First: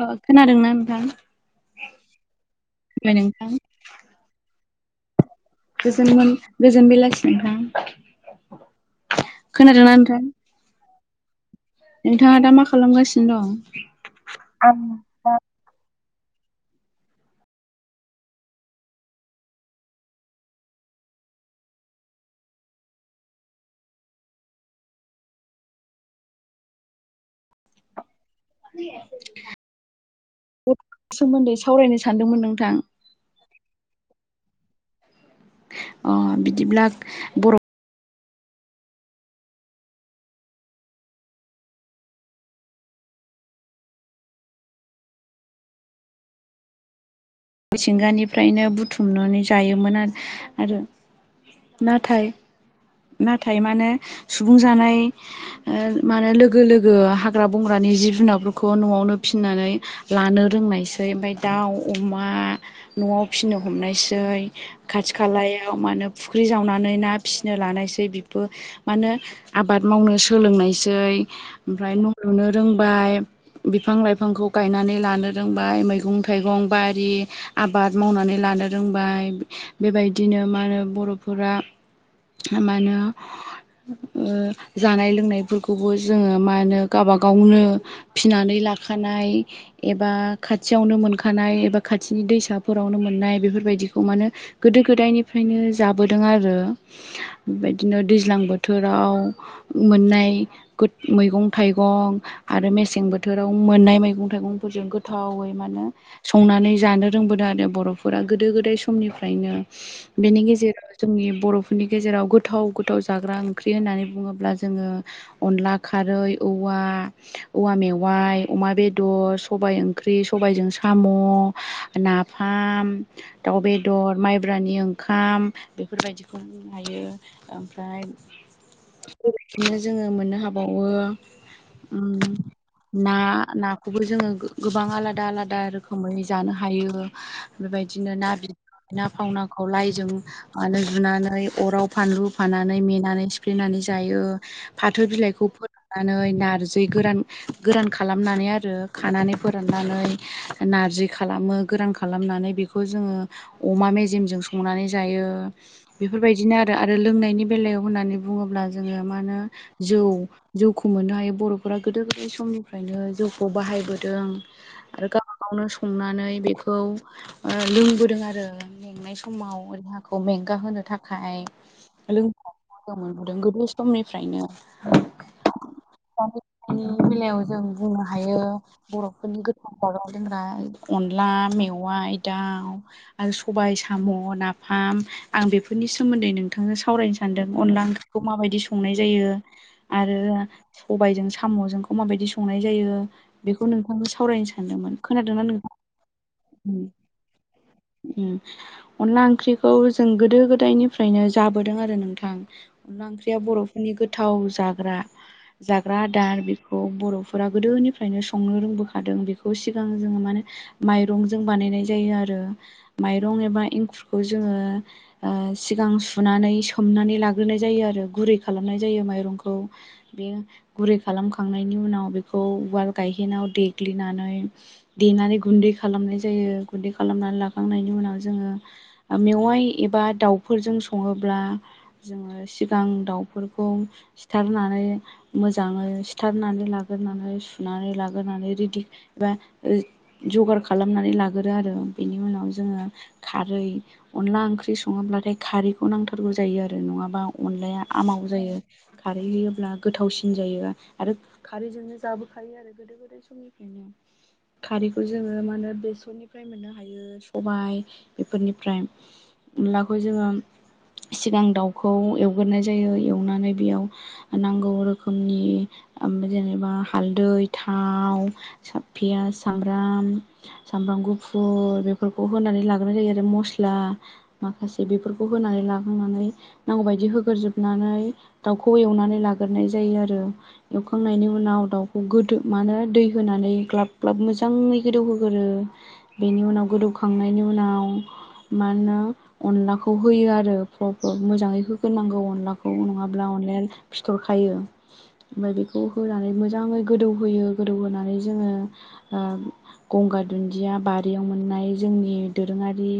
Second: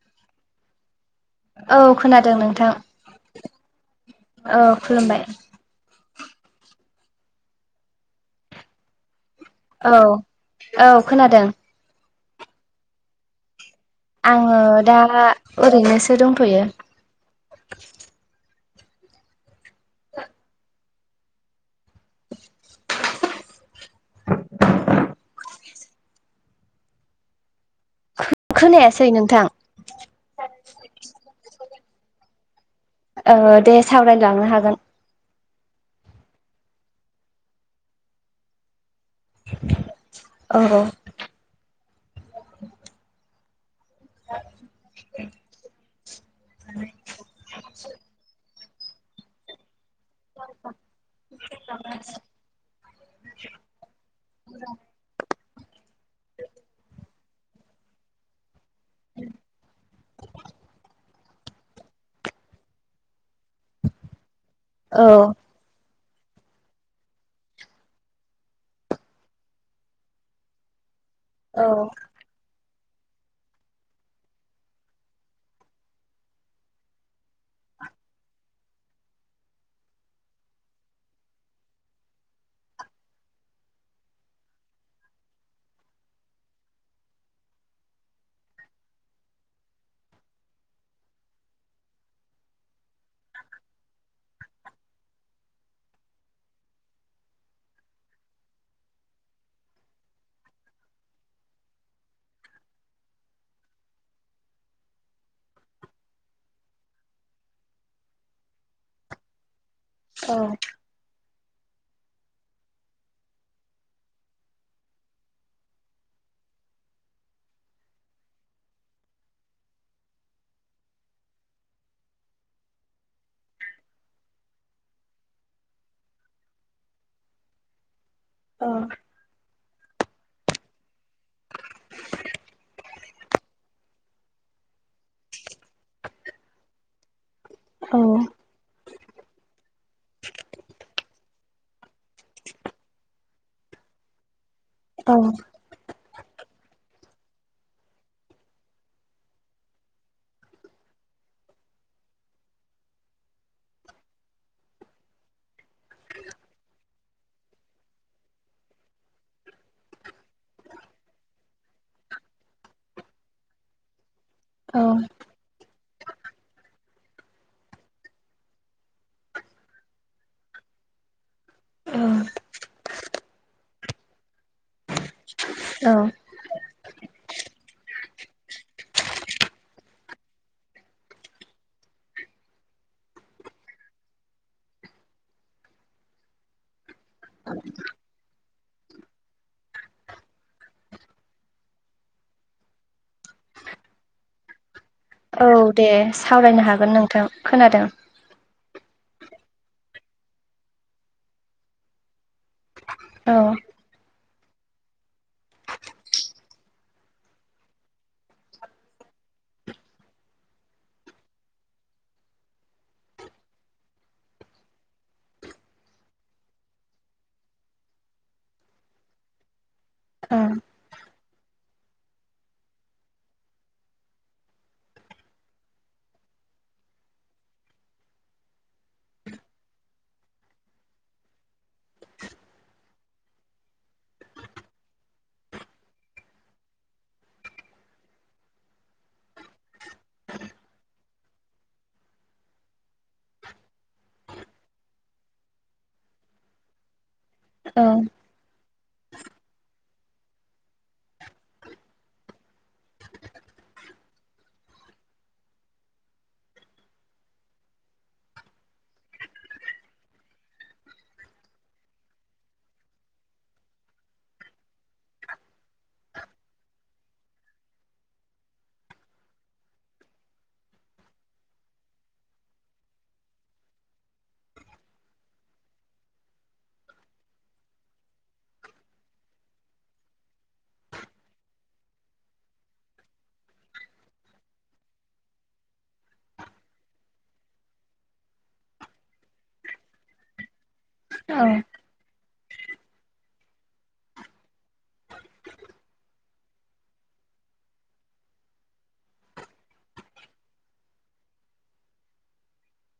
ओ खोनादोंना नोंथां औ खोनादों नोंथां खुलुमबाय नोंथां औ खुलुमबाय गोजोन मोन गोजोन बेलासि नोंथां खोनादोंना औ नोंथां? औ खोनादों नोंथाङा दा मा खालामगासिनो दं? आङो दा ओरैनोसो दंथ'यो खोनायासै नोंथां उद सोमोन्दै सावरायनो सानदोंमोन नोंथां। ओ दे सावरायलांनो हागोन। अ बिदिब्ला बर' औ। [unintelligible] [unintelligible] मिथिंगानिफ्रायनो बुथुमनानै जायोमोन आरो। आरो नाथाय। नाथाय मानो सुबुं जानाय ओ मानो लोगो लोगो हा ग्रा बंग्रानि जिब जुनारफोरखौ न'आवनो फिनानै लानो रोंनायसै। ओमफाय दाउ अमा। ना न'आव फिनो हमनायसै। औ औ खाथि खालायाव मानो फुख्रि जावनानै ना फिसिनो लानायसै। बिबो मा होनो आबाद मावनो सोलोंनायसै। औ ओमफ्राय लुनो रोंबाय बिफां- लाइफांखौ गायनानै लानो रोंबाय। मैगं थाइगं बाय दि आबाद मावनानै लानो रोंबाय। बेबायदिनो मा होनो बर'फोरा मा होनो ओ जानाय लोंनायफोरखौबो जोङो मा होनो गाबा गावनो फिनानै लाखानाय। एबा खाथियावनो मोनखानाय। एबा खाथिनि दैसाफोरावनो मोननाय। बेफोरबायदिखौ मानो गोदो गोदायनिफ्रायनो जाबोदों आरो। बेबायदिनो दैज्लां बोथोराव। मोननाय गोद मैगं थाइगं। आरो मेसें बोथोराव मोननाय मैगं थाइगंफोरजों गोथावै मानो संनानै जा नो रोंबोदों आरो बर'फोरा गोदो गोदाय समनिफ्रायनो। औ बेनि गेजेराव जोंनि बर'फोरनि गेजेराव गोथाव गोथाव जाग्रा ओंख्रि होननानै बुङोब्ला जोङो। अनला खारै औवा। मेवाइ अमा बेदर सबाय ओंख्रि सबायजों साम'। नाफाम दाउ बेदर माइब्रानि ओंखाम। बेफोरबायदिखौ हायो। ओमफ्राय अ बेबायदिनो जोङो मोननो हाबावो। उम ना नाखौबो जोङो गोबां आलादा आलादा रोखोमै जानो हायो। बेबायदिनो ना बि ना फावनाखौ लाइ जों जा मानै जुनानै अराव फानलु फाननानै मेनानै सिफ्लेनानै जायो। फाथो औ बिलाइखौ फोरान नानै नारजै गोरान गोरान खालामनानै आरो खानानै फोराननानै नारजि खालामो गोरान खालामनानै बेखौ जोङो अमा मेजेमजों संनानै जायो। बेफोरबायदिनो आरो। आरो लोंनायनि बेलायाव होननानै बुङोब्ला जोङो मा होनो। जौ जौखौ मोननो हायो। बर'फोरा गोदो गोदाय समनिफ्रायनो जौखौ बाहायबोदों। औ आरो गावबा गावनो संनानै बेखौ लोंबोदों आरो। मेंनाय समाव देहाखौ मेंगााहोनो थाखाय। आय लोंनायखौ लोगो मोनबोदों गोदो समनिफ्रायनो। औ नि बेलायाव जों बुंनो हायो। बर'फोरनि गोथाव जाग्रा लोंग्रा अनला मेवाइ दाउ। आरो सबाय साम' नाफाम आं बेफोरनि सोमोन्दै नोंथांजों सावरायनो सानदों अनला ओंखि् खौ माबायदि संनाय जायो। आरो सबायजों साम'जोंखौ माबायदि संनाय जायो। बेखौ नोंथांनो सावरायनो सानदोंमोन। खोनादों औ ना नोंथां। दे सावरायनो हागोन नोंथां खोनादों। उम अनला ओंख्रिखौ जों गोदो गोदायनिफ्रायनो जाबोदों आरो नोंथां। अनला औ ओंख्रिया बर'फोरनि गोथाव जाग्रा। जाग्रा आ दार बेखौ बरफोरा गोदोनिफ्रायनो संनो रोंबोखादों बेखौ सिगां जोङो मा होने। माइरंजों बानायनाय जायो आरो माइरं एबा एंखुरखौ जोङो। ओ-सिगां सुनानै सोमनानै लाग्रोनाय जायो आरो गुरै खालामनाय जायो माइरंखौ। बे औ गुरै खालामखांनायनि उनाव बेखौ उवाल गायहेनाव देग्लिनानै। देनानै गुन्दै खालामनाय जायो गुन्दै खालामनानै लाखांनायनि उनाव जोङो। मेवाइ एबा दाउफोरजों सङोब्ला। जोङो सिगां दाउफोरखौ। सिथारनानै मोजाङै सिथारनानै लाग्रोनानै सुनानै लाग्रानै रेडि। एबा ओ-जगार खालामनानै लागोरो आरो बेनि उनाव जोङो। खारै अनला ओंख्रि सङोब्लाथाय खारैखौ नांथारगौ जायो आरो नङाबा। अनलाया औ आमाव। जायो खारै होयोब्ला गोथावसिन जायो आरो खारैजोंनो जाबोखायो आरो। गोदो गोदाय समनिफ्रायनो खारैखौ जोङो मा होनो बेसरनिफ्राय मोनो थायो सबाय बेफोरनिफ्राय अनलाखौ जोङो। सिगां दाउखौ एवग्रोनाय जायो एवनानै बेयाव। नांगौ रोखोमनि जेनेबा हालदै थाव। साफिया सामब्राम। सामब्राम गुफुर बेफोरखौ होनानै लाग्रोनाय जायो आरो मस्ला। माखासे बेफोरखौ होनानै लाखांनानै। नांगौबायायदि होग्रोजोबनानै दाउखौ एवनानै लाग्रोनाय जायो आरो। एवखांनायनि उनाव दाउखौ गोदो मानो दै होनानै ग्लाब ग्लाब मोजाङै गोदौहो गोरो बेनि उनाव गोदौखांनायनि उनाव मा होनो अनलाखौ होयो आरो। फ औ मोजाङै होग्रोनांगौ अनलाखौ नङाब्ला अनलाया फिथरखायो। ओमफ्राय बेखौ होनानै मोजाङै गोदौहोयो गोदौहोनानै जोङो। गंगार दुन्दिया बारियाव मोननाय जोंनि दोरोङारि।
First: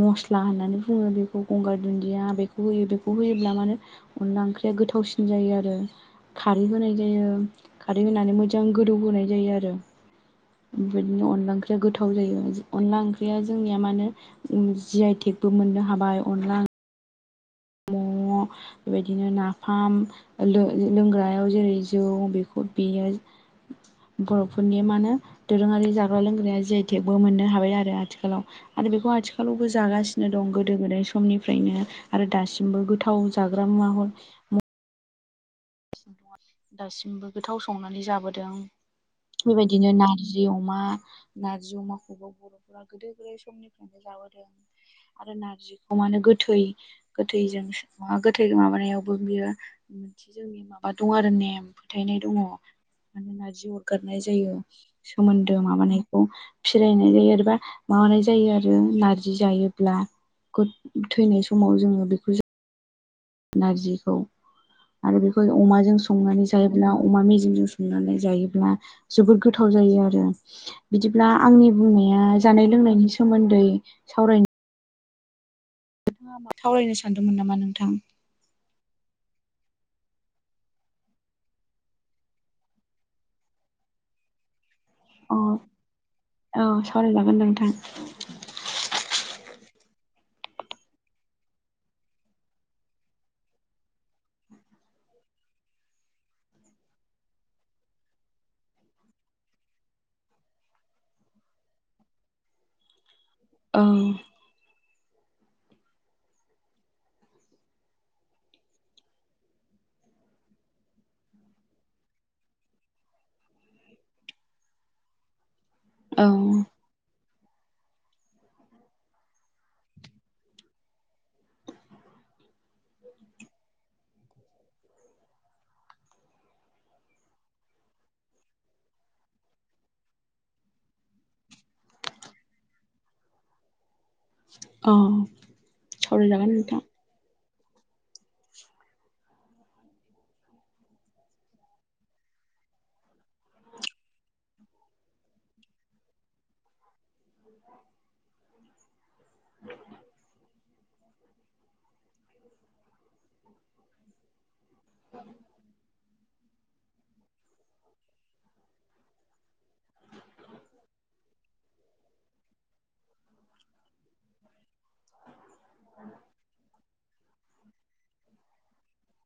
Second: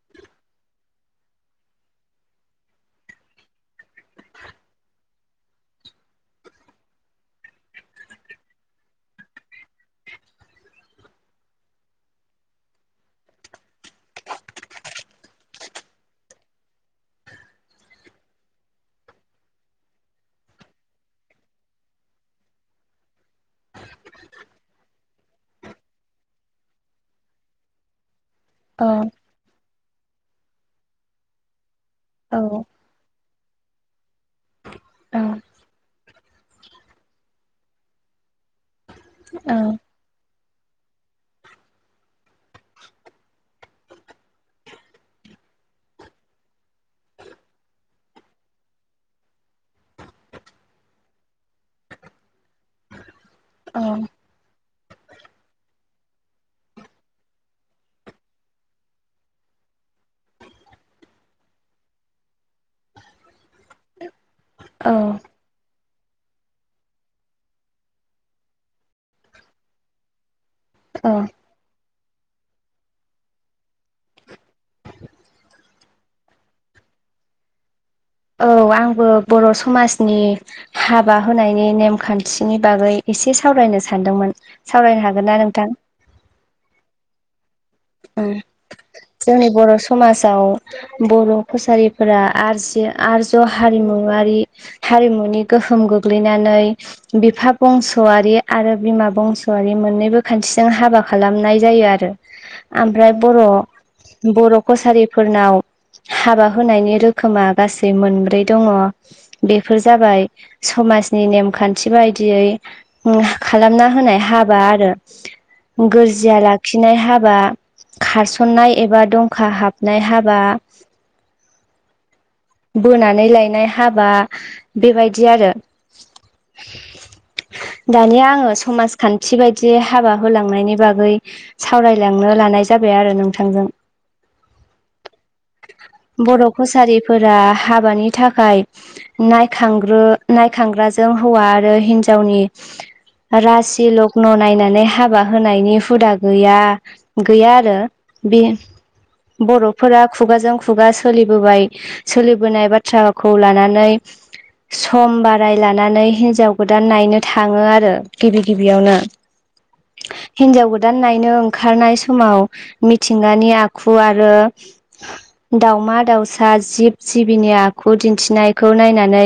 मस्ला होननानै बुङो बेखौ गंगार दुन्दिया बेखौ होयो बेखौ होयोब्ला माने अनला ओंख्रिया गोथावसिन जायो आरो। खारै होनाय जायो खारै होनानै मोजां गोदौ होनोनाय जायो आरो ओमफाय बिदिनो अनला ओंख्रिया गोथाव जायो अनला ओंख्रिया जोंनिया मानो। जि आइ टेकबो मोननो हाबाय अनला। बेबायदिनो नाफाम लो-लोंग्रायाव जेरै जौ बेखौ बेयो बरफोरनि मा होनो। दोरोङारि जाग्रा लोंग्राया जिआइ टेकबो मोननो हाबाय आरो आथिखालाव। औ आरो बेखौ आथिखालावबो जागासिनो दं गोदो गोदाय समनिफ्रायनो आरो औ दासिमबो। थाव जाग्रा मुवा ह औ दासिमबो गोथाव संनानै जाबोदों बेबायदिनो नार जि अमा नारजि अमाखौबो बरफोरा गोदो गोदाय समनिफ्रायनो जाबोदों। आरो नारजिखौ मानो गोथै। गोथैजों मा गोथै माबानायावबो बियो मिथि। जोंनि माबा दङ आरो नेम फोथायनाय दङ नारजि औ अरगारनाय जायो। सोमोन्दो माबानायखौ। फिरायनाय जायो आरोबा माबानाय जायो आरो नारजि जायोब्ला। खुद थैनाय समाव जोङो बेखौ ज नारजिखौ आरो बे। औ बे अमाजों संनानै जायोब्ला अमा मेजेमजों संनानै जायोब्ला। जोबोर गोथाव जायो आरो औ बिदिब्ला आंनि बुंनाया जानाय लोंनायनि सोमोन्दै सावरायनो सावरायनो सानदोंमोन नामा नोंथां? औ आंबो बर समाजनि हाबा होनायनि नेमखान्थिनि बागै एसे सावरायनो सानदोंमोन सावरायनो हागोन गोन ना अ नोंथां? औ सावरायजागोन नोंथां ओ जोंनि बर समाजाव बर कसारिफोरा आरजि आरज्य हारिमुवारि हारिमुनि गोहोम गोग्लैनानै बिफा बंसआारि आरो बिमा बंसआारि मोननैबो खान्थिजों हाबा खालामनाय जायो आरो। ओमफ्राय बर अह बर कसारिफोरनाव हाबा होनायनि रोखोमा गासै मोनब्रै दङ। बेफोर जाबाय समाजनि नेमखान्थि बायदियै ओम खालामना होनाय हाबा आरो। औ गोरजिया लाखिनाय हाबा खारसननाय एबा दंखा हाबनाय हाबा बोनानै लायनाय हाबा बेबायदि आरो। [inaudible] दानिया आङो समाजखान्थि बायदियै हाबा होलांनायनि बागै सावरायलांनो लानाय जाबाय आरो नोंथांजों। औ बर सावरायजागोन नोंथां कसारिफोरा हाबानि थाखाय नायख्रांग्रो नायखांग्राजों हौवा आरो हिन्जावनि रासि लग्न नायनानै हाबा होनायनि हुदा गैया गैया आरो बे बर'फोरा खुगाजों खुगा सोलिबोबाय सोलिबोनाय बाथ्राखौ लानानै सम बाराय लानानै हिनजाव गोदान नायनो थाङो आरो गिबि गिबियावनो [inaudible] हिनजाव गोदान नायनो ओंखारनाय समाव मिथिंगानि आखु आरो दावमा दाउसा जिब जिबिनि आखु दिन्थिनायखौ नायनानै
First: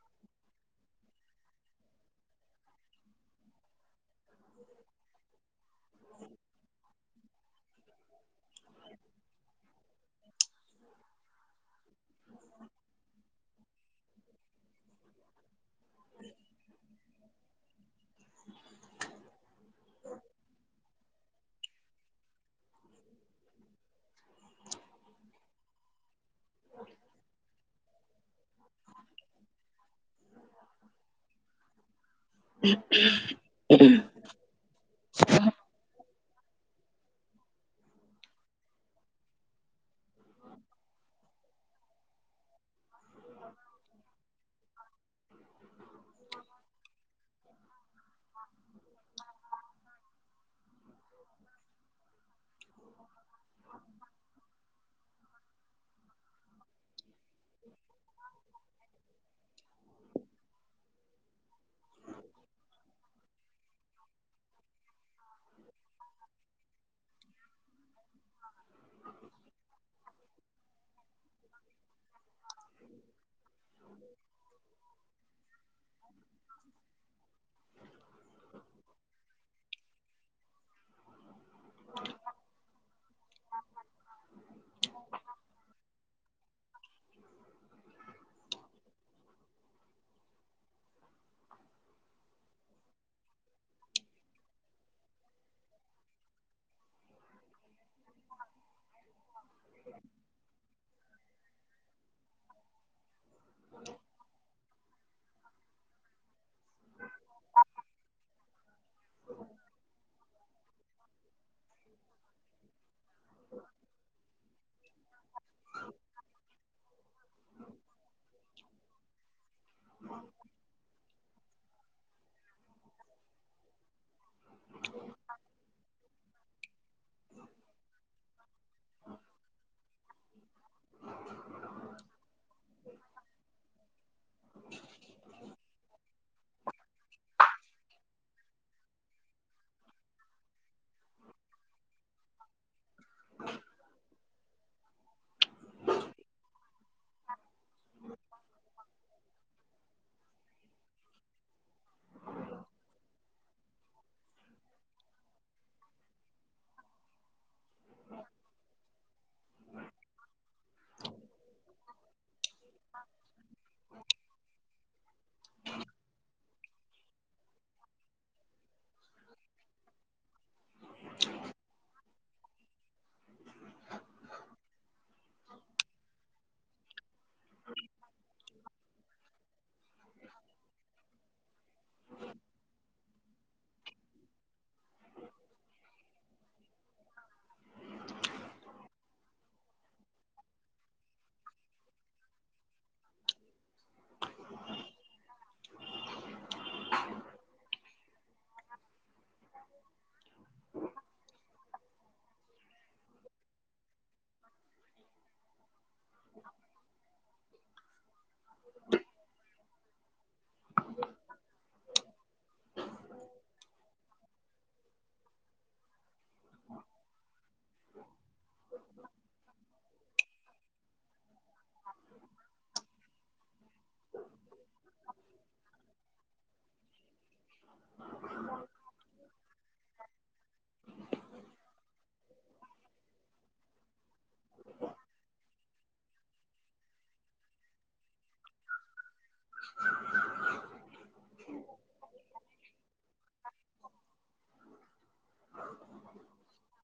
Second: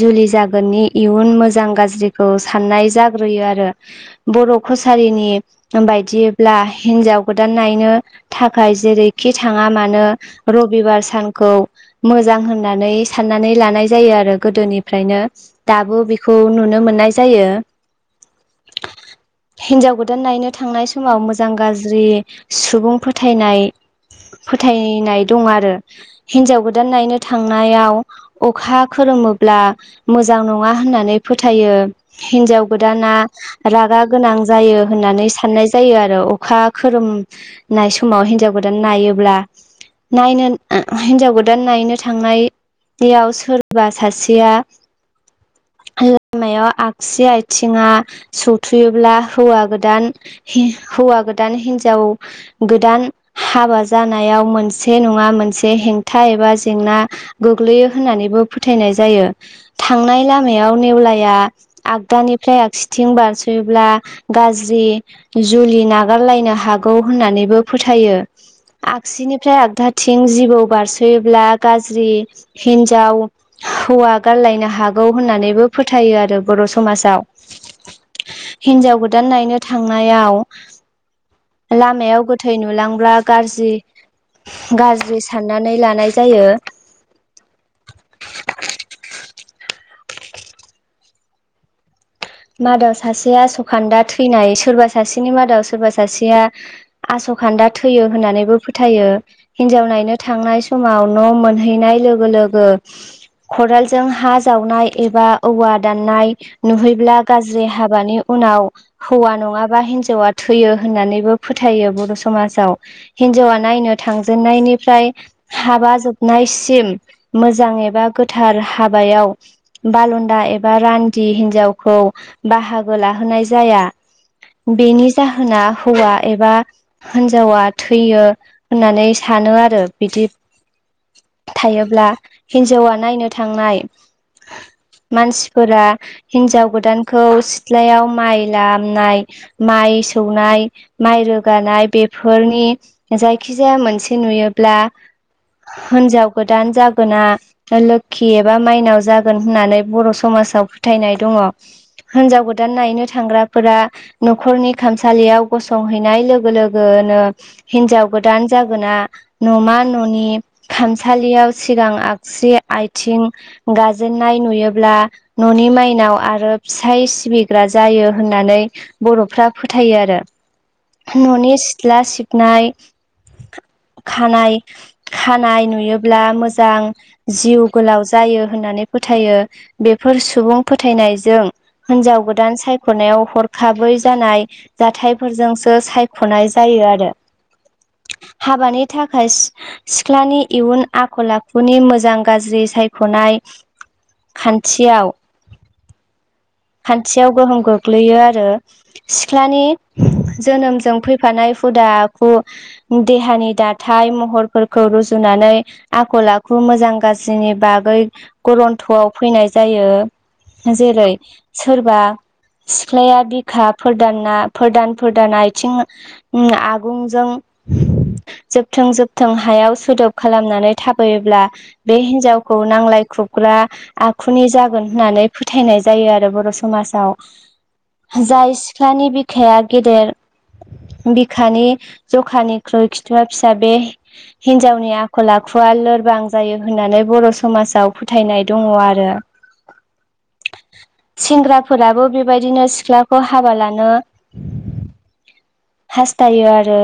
जुलि जागोननि इयुन मोजां गाज्रिखौ साननाय जाग्रोयो आरो। बर कसारिनि बायदिब्ला हिनजाव गोदान नायनो थाखाय जेरैखि थाङा मानो रबिबार सानखौ मोजां होननानै साननानै लानाय जायो आरो गोदोनिफ्रायनो दाबो बेखौ नुनो मोननाय जायो। [inaudible] हिनजाव गोदान नायनो थांनाय समाव मोजां गाज्रि सुबुं फोथायनाय फोथायनाय दं आरो हिन्जाव गोदान नायनो थांनायाव अखा खोरोमोब्ला मोजां नङा होननानै फोथायो। हिन्जाव गोदाना रागा गोनां जायो होननानै साननाय जायो आरो अखा खोरोम नाय समाव हिनजाव गोदान नायोब्ला नायनो हिनजाव गोदान दान नायनो थांनायनियाव सोरबा सासेया लामायाव आगसि आथिङा सौथुयोब्ला हौवा गोदान हि हौवा गोदान हिनजाव गोदान हाबा जानायाव मोनसे नङा मोनसे हें एबा जेंना गोग्लैयो होननानैबो फोथायनाय जायो थांनाय लामायाव नेवला या आगदानिफ्राय आगसिथिं बारस'योब्ला गाज्रि जुलि नागारलायनो हागौ होननानैबो फोथायो आगसिनिफ्राय आगदाथिं जिबौ बारसोयोब्ला गाज्रि हिन्जाव हौवा गारलायनो हागौ होननानैबो फोथायो आरो बर' समाजाव हिन्जाव गोदान नायनो थांनायाव लामायाव गोथै नुलांब्ला गाज्रि गाज्रि साननानै लाां ज मादाव सासेया सखान्दा थैनाय सोरबा सासेनि मादाव सोरबा सासेया आस'खान्दा थैयो होननानैबो फो थ हिनजाव नायनो थांनाय समाव न' मोनहैनाय लोगो लोगो खदालजों हा जावनाय एबा औवा दाननाय नुहैब्ला गाज्रि हाबानि उनाव हौवा नङाबा हिनजावा थैयो होननानैबो फोथायो बर' समाजाव हिनजावा नायनो थांजेननायनिफ्राय हाबा जोबनायसिम मोजां एबा गोथार हाबायाव बालन्दा एबा रान्दि हिन्जावखौ बाहागो लाहोनाय जाया बेनि जाहोना हौवा एबा‌ हिनजावा थैयो होननानै सानो आरो बिदि थायोब्ला हिन्जावा नायनो थांनाय मानसिफोरा हिन्जाव गोदानखौ सिथ्लायाव माइ लामनाय माइ सौनाय माइ रोगानाय बेफोरनि जायखिजाया मोनसे नुयोब्ला हिनजाव गोदान जागोना लोखि एबा माइनाव जागोन होननानै बर' समाजाव फोथायनाय दङ हिनजाव गोदान नायनो थांग्राफोरा न'खरनि खामसालियाव गसंहैनाय लोगो लोगोनो हिन्जाव गोदान जागोना न'मा न'नि खामसालियाव सिगां आगसु आथिं गाजेननाय नुयोब्ला न'नि माइनाव आरो फिसाय सिबिग्रा जायो होननानै बर'फ्रा फोथायो आरो न'नि सिथ्ला सिबनाय खानाय खानाय नुयोब्ला मोजां जिउ गोलाव जायो होननानै फोथायो बेफोर सुबुं फोथायनायजों हिनजाव गोदान साय सायख'नायाव हरखाबै जानाय जाथायफोरजोंसो सायख'नाय जायो आरो हाबानि थाखाय सिख्लानि इयुन आखल आखुनि मोजां गाज्रि सायख'नाय खान्थियाव खान्थियाव गोहोम गोग्लैयो आरो सिख्लानि जोनोमजों फैफानाय हुदा देहानि दाथाय महरफोरखौ रुजुनानै आखल आखु मोजां गाज्रिनि बागै गरन्थ'आव फैनाय जायो जेरै सोरबा सिख्लाया बिखाफोरदाना फोरदानफोरदान आथिं आगुंजों जोबथों जोबथों हायाव सोदोब खालामनानै थाबोैयोब्ला बे हिनजावखौ नांज्लाय खुबग्रा आखुनि जागोन होननानै फोथायनाय जायो आरो बर समाजाव जाय सिख्लानि बिखाया गेदेर खानि जखानिख्रुइ खिथुवा फिसा बे हिन्जावनि आखल आखुआ लोरबां जायो होननानै बर' समाजाव फोथायनाय दङ आरो [inaudible] सेंग्राफोराबो बेबायदिनो सिख्लाखौ हाबा लानो हास्थायो आरो